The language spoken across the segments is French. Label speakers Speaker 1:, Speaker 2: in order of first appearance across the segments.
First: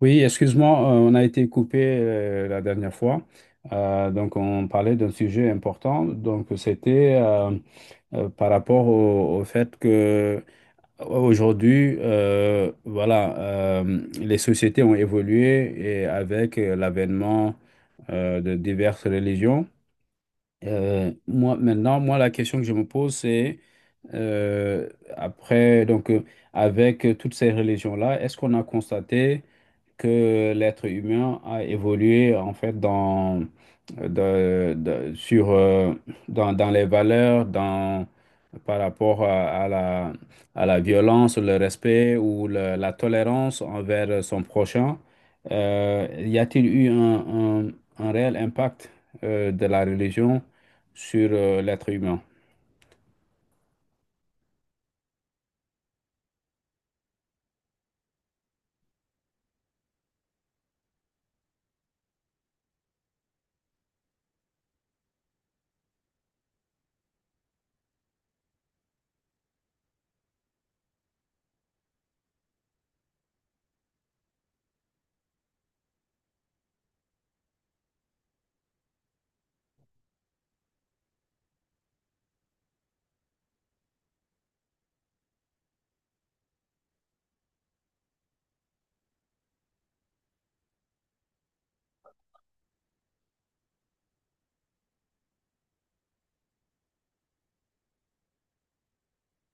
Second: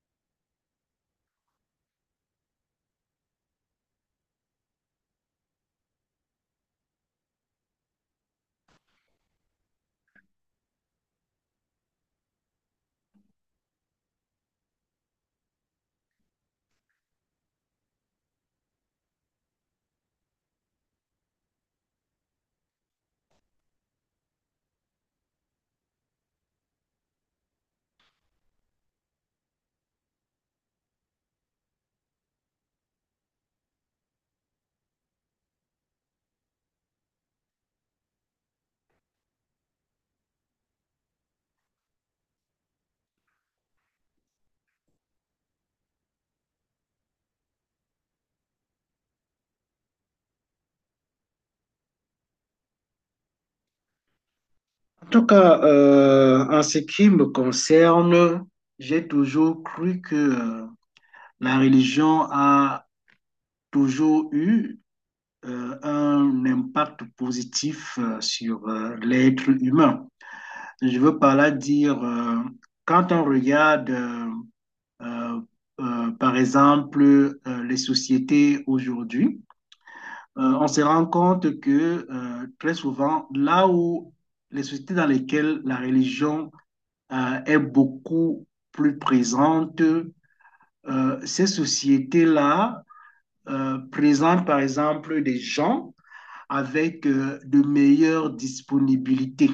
Speaker 1: Oui, excuse-moi, on a été coupé la dernière fois. Donc, on parlait d'un sujet important. Donc, c'était par rapport au fait que aujourd'hui, voilà, les sociétés ont évolué et avec l'avènement de diverses religions. Maintenant, moi, la question que je me pose, c'est euh, après, avec toutes ces religions-là, est-ce qu'on a constaté que l'être humain a évolué en fait dans, de- sur, dans, dans les valeurs, par rapport à à la violence, le respect ou la tolérance envers son prochain. Y a-t-il eu un- un réel impact de la religion sur l'être humain?
Speaker 2: En tout cas, en ce qui me concerne, j'ai toujours cru que la religion a toujours eu un impact positif sur l'être humain. Je veux par là dire, quand on regarde, euh, par exemple, les sociétés aujourd'hui, on se rend compte que très souvent, là où les sociétés dans lesquelles la religion est beaucoup plus présente. Ces sociétés-là présentent par exemple des gens avec de meilleures disponibilités.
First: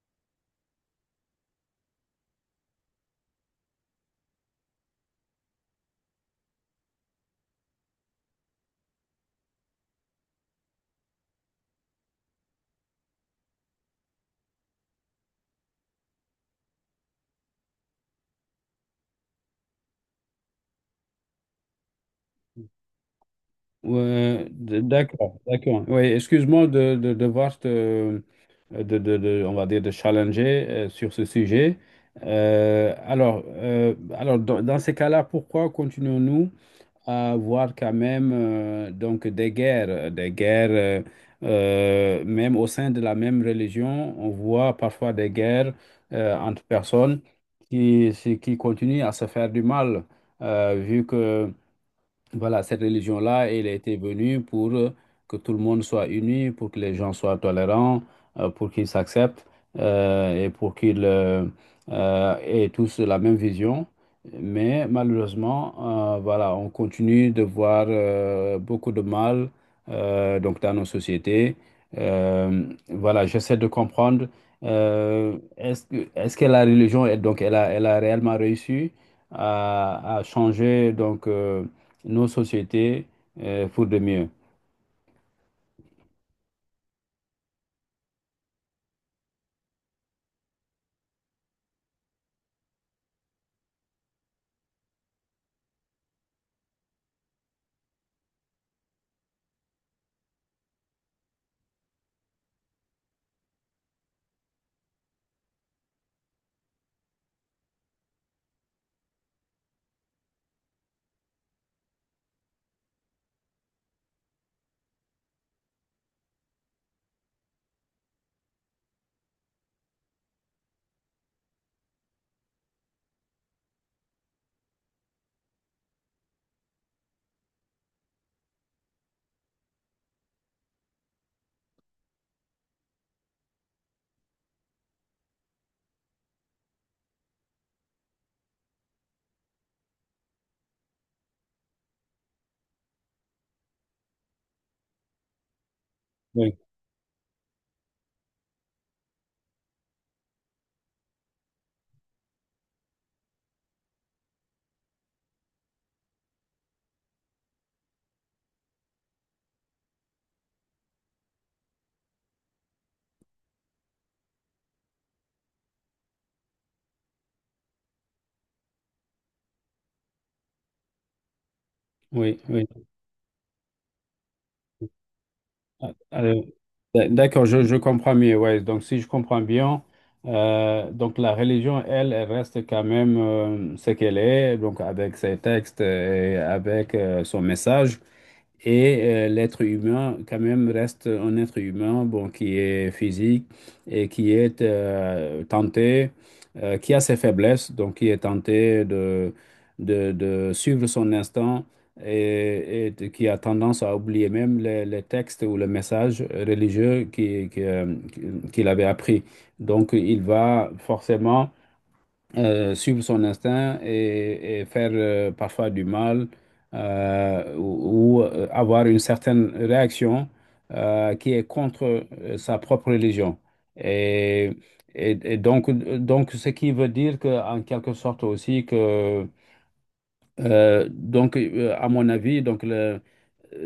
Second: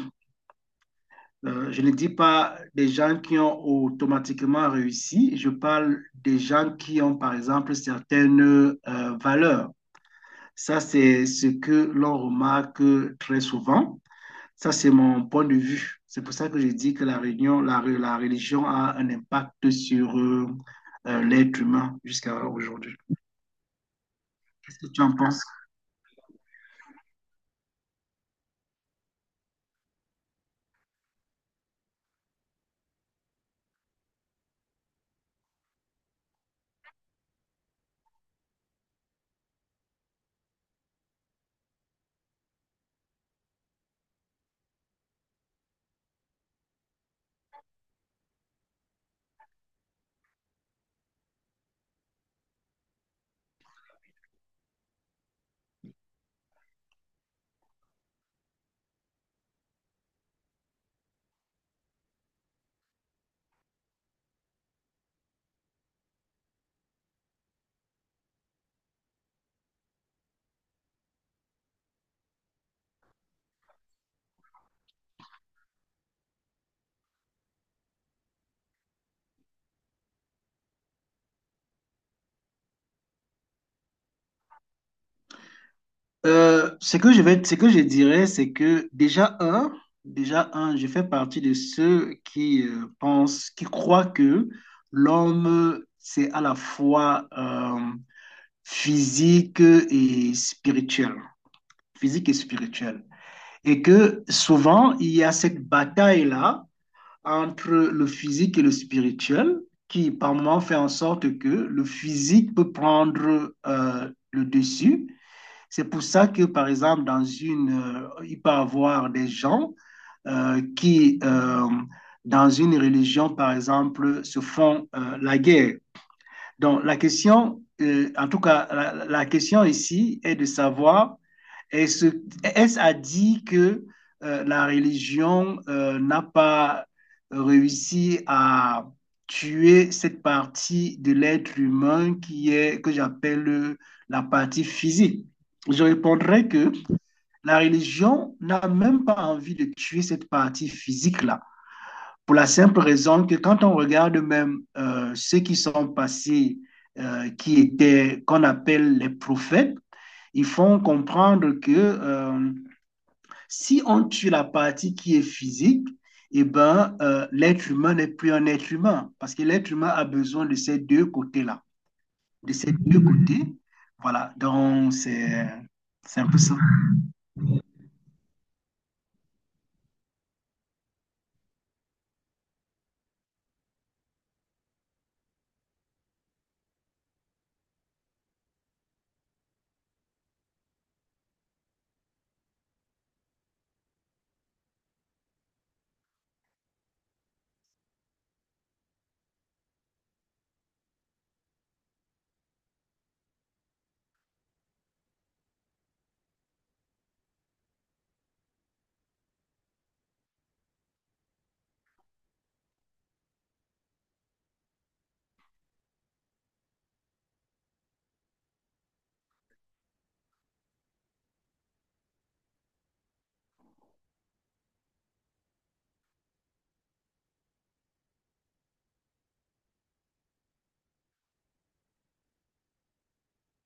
Speaker 2: Je ne dis pas des gens qui ont automatiquement réussi, je parle des gens qui ont par exemple certaines valeurs. Ça, c'est ce que l'on remarque très souvent. Ça, c'est mon point de vue. C'est pour ça que je dis que la réunion, la religion a un impact sur l'être humain jusqu'à aujourd'hui.
Speaker 1: Ouais,
Speaker 2: Qu'est-ce que tu en
Speaker 1: d'accord,
Speaker 2: penses?
Speaker 1: d'accord. Oui, excuse-moi de devoir te, on va dire, de challenger sur ce sujet. Alors dans ces cas-là, pourquoi continuons-nous à voir quand même des guerres, même au sein de la même religion, on voit parfois des guerres entre personnes qui continuent à se faire du mal, vu que voilà, cette religion-là, elle était venue pour que tout le monde soit uni, pour que les gens soient tolérants, pour qu'ils s'acceptent et pour qu'ils aient tous la même vision. Mais malheureusement, voilà, on continue de voir beaucoup de mal donc dans nos sociétés. Euh, voilà, j'essaie de comprendre. Est-ce que est-ce que, la religion, donc, elle a réellement réussi à changer donc nos sociétés pour de mieux.
Speaker 2: Ce que je vais, ce que je dirais, c'est que déjà un, je fais partie de ceux qui pensent, qui croient que l'homme, c'est à la fois physique et spirituel, physique et spirituel, et que souvent il y a cette bataille-là entre le physique et le spirituel, qui par moment fait en sorte que le physique peut prendre le dessus. C'est pour ça que, par exemple, dans une, il peut y avoir des gens euh, qui, euh, dans une religion, par exemple, se font la guerre. Donc, la question, en tout cas, la question ici est de savoir est-ce, est-ce à dire que la religion n'a pas réussi à tuer cette partie de l'être humain qui est, que j'appelle la partie physique? Je répondrai
Speaker 1: Oui,
Speaker 2: que la religion n'a même pas envie de tuer cette partie physique-là, pour la simple raison que quand on regarde même ceux qui sont passés, qui étaient qu'on appelle les prophètes, ils font comprendre que si on tue la partie qui est physique, eh ben, l'être humain n'est plus un être humain parce que l'être humain a besoin de ces deux côtés-là,
Speaker 1: oui,
Speaker 2: de
Speaker 1: oui.
Speaker 2: ces deux côtés. Voilà, donc c'est un peu
Speaker 1: Alors,
Speaker 2: ça.
Speaker 1: d'accord, je comprends mieux. Ouais. Donc, si je comprends bien, la religion, elle, elle reste quand même ce qu'elle est, donc avec ses textes et avec son message. Et l'être humain, quand même, reste un être humain, bon, qui est physique et qui est tenté, qui a ses faiblesses, donc qui est tenté de suivre son instinct et qui a tendance à oublier même les textes ou les messages religieux qui, qu'il avait appris. Donc, il va forcément suivre son instinct et faire parfois du mal ou avoir une certaine réaction qui est contre sa propre religion. Et, donc, ce qui veut dire que, en quelque sorte aussi que à mon avis,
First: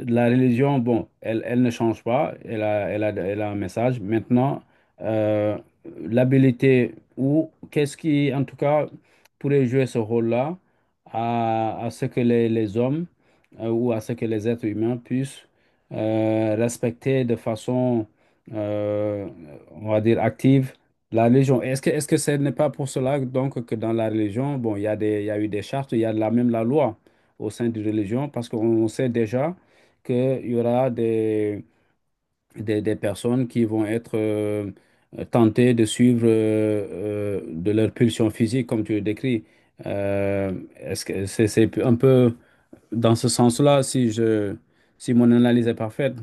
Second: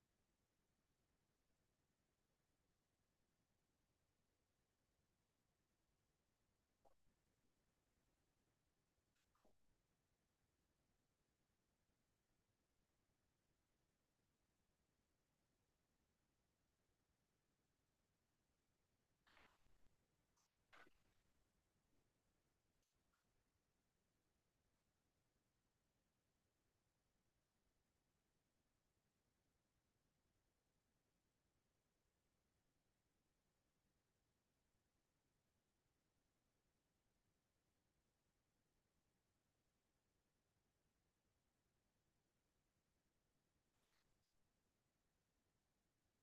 Speaker 1: la religion, bon, elle, elle ne change pas, elle a un message. Maintenant, euh, l'habilité ou qu'est-ce qui, en tout cas, pourrait jouer ce rôle-là à ce que les hommes ou à ce que les êtres humains puissent respecter de façon, euh, on va dire, active la religion, est-ce que ce n'est pas pour cela donc que dans la religion, bon, il y a eu des chartes, il y a la, même la loi au sein d'une religion, parce qu'on sait déjà qu'il y aura des personnes qui vont être tentées de suivre de leur pulsion physique, comme tu le décris. Est-ce que c'est un peu dans ce sens-là, si je, si mon analyse est parfaite?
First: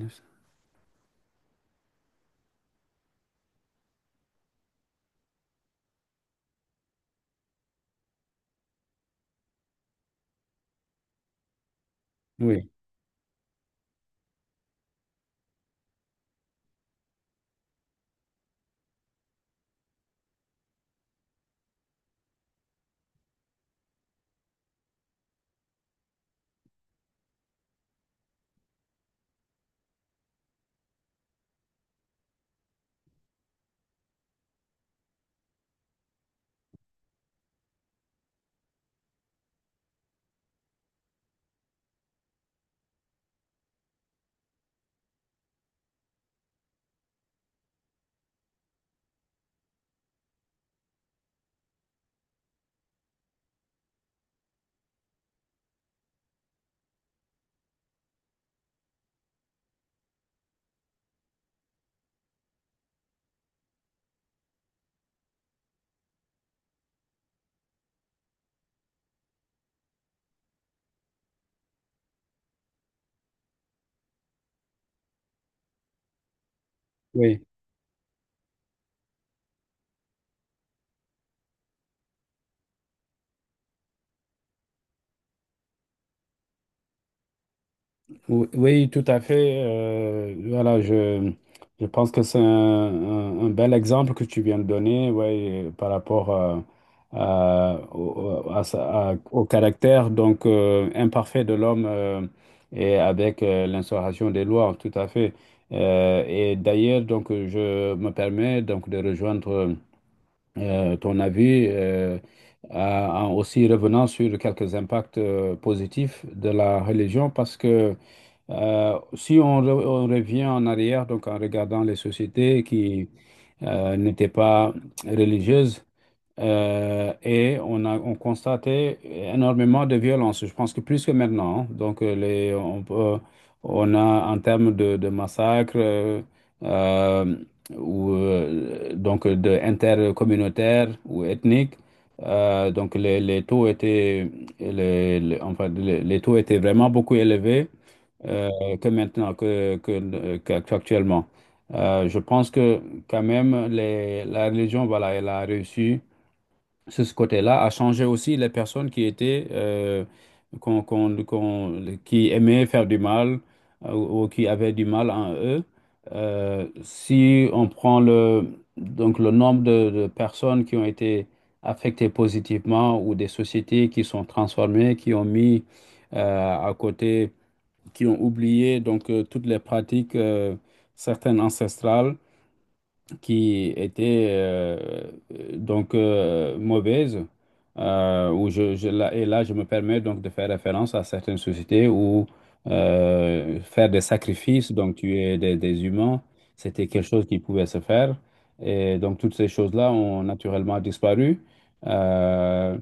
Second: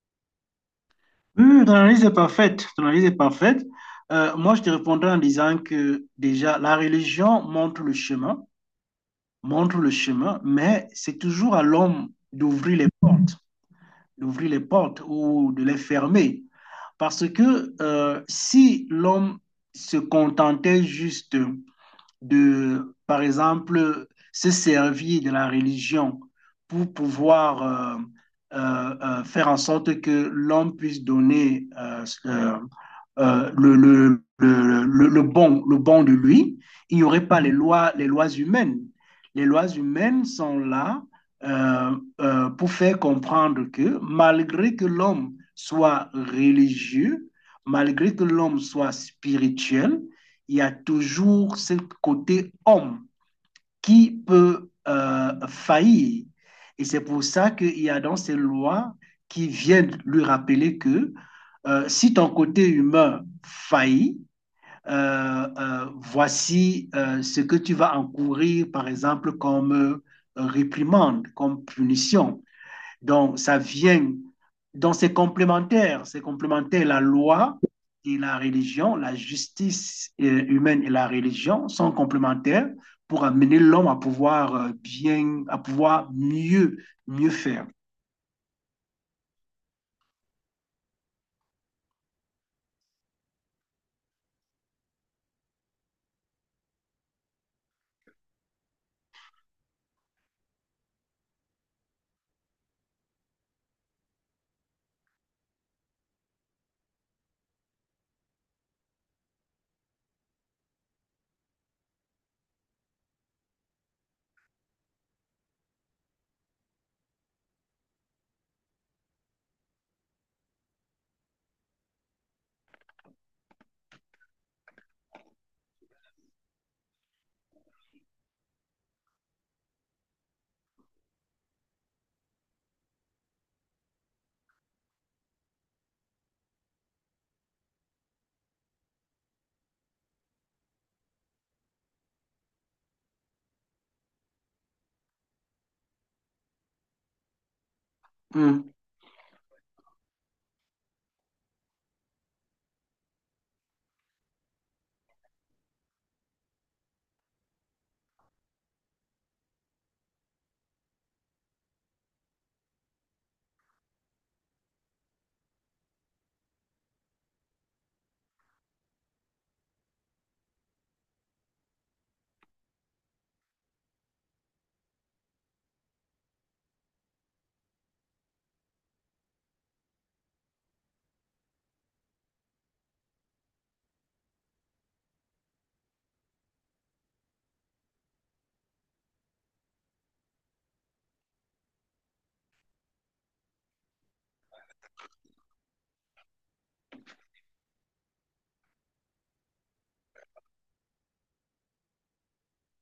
Speaker 2: Ton analyse est parfaite. Ton analyse est parfaite. Moi, je te répondrai en disant que déjà, la religion montre le chemin, mais c'est toujours à l'homme
Speaker 1: Oui,
Speaker 2: d'ouvrir les portes ou de les fermer. Parce que si l'homme se contentait juste de, par exemple, se servir de la religion pour pouvoir faire en sorte que l'homme puisse donner le, bon, le bon de lui, il n'y aurait pas les lois, les lois humaines. Les lois humaines sont là euh, pour faire comprendre que malgré que l'homme soit religieux, malgré que l'homme soit spirituel, il y a toujours ce côté homme qui peut faillir. Et c'est pour ça qu'il y a dans ces lois qui viennent lui rappeler que si ton côté humain faillit, voici ce que tu vas encourir, par exemple, comme réprimande, comme punition. Donc, ça vient, donc c'est complémentaire, c'est complémentaire. La
Speaker 1: oui.
Speaker 2: loi et la religion, la justice humaine et la religion sont complémentaires pour amener l'homme à pouvoir à pouvoir mieux, mieux faire.
Speaker 1: Oui, tout à fait. Voilà, je pense que c'est un bel exemple que tu viens de donner, ouais, par rapport à- au, à sa- à- au caractère donc imparfait de l'homme et avec l'instauration des lois, tout à fait. Et d'ailleurs, donc, je me permets donc de rejoindre ton avis, en en aussi revenant sur quelques impacts positifs de la religion parce que si on, on revient en arrière, donc en regardant les sociétés qui n'étaient pas religieuses, et on constatait énormément de violence, je pense que plus que maintenant, hein. Donc, on a en termes de massacres euh, ou donc de intercommunautaires ou ethniques, donc les taux étaient les- enfin, les taux étaient vraiment beaucoup élevés euh,
Speaker 2: Hmm.
Speaker 1: que maintenant que, qu'actuellement. Je pense que quand même la religion voilà elle a réussi sur ce côté-là, a changé aussi les personnes qui étaient, qui aimaient faire du mal ou qui avaient du mal en eux. Si on prend le nombre de personnes qui ont été affectées positivement ou des sociétés qui sont transformées, qui ont mis à côté, qui ont oublié toutes les pratiques, certaines ancestrales qui était mauvaise, là, et là je me permets donc de faire référence à certaines sociétés où faire des sacrifices, donc tuer des humains, c'était quelque chose qui pouvait se faire. Et donc toutes ces choses-là ont naturellement disparu. Euh,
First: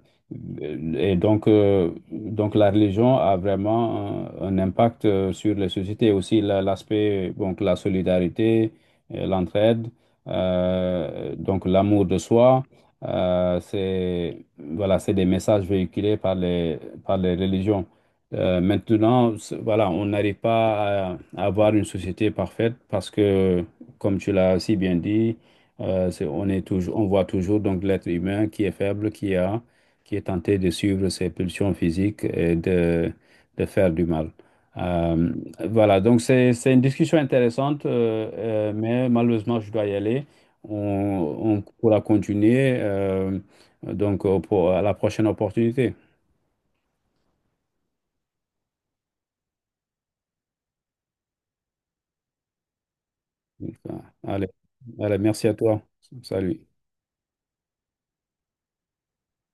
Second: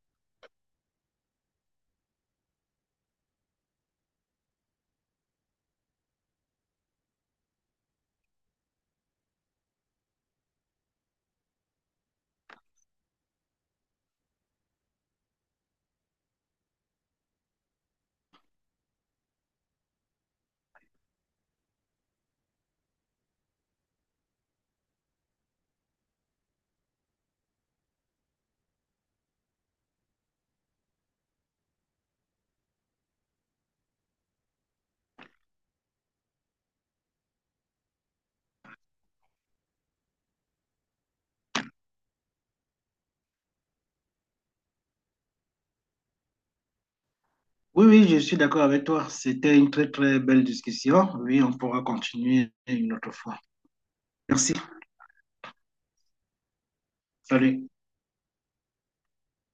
Speaker 1: et donc, donc la religion a vraiment un impact sur les sociétés, aussi l'aspect, donc la solidarité, l'entraide. Donc l'amour de soi, c'est voilà, c'est des messages véhiculés par les religions. Maintenant, voilà, on n'arrive pas à, à avoir une société parfaite parce que, comme tu l'as si bien dit, on est toujours, on voit toujours donc l'être humain qui est faible, qui a, qui est tenté de suivre ses pulsions physiques et de faire du mal. Euh, voilà, donc c'est une discussion intéressante, mais malheureusement, je dois y aller. On, on pourra continuer pour, à la prochaine opportunité.
Speaker 2: Oui, oui, je suis d'accord avec toi. C'était une très, très belle discussion. Oui, on pourra continuer une autre fois.
Speaker 1: Donc, euh, Allez,
Speaker 2: Merci.
Speaker 1: allez, merci à toi. Salut.
Speaker 2: Salut.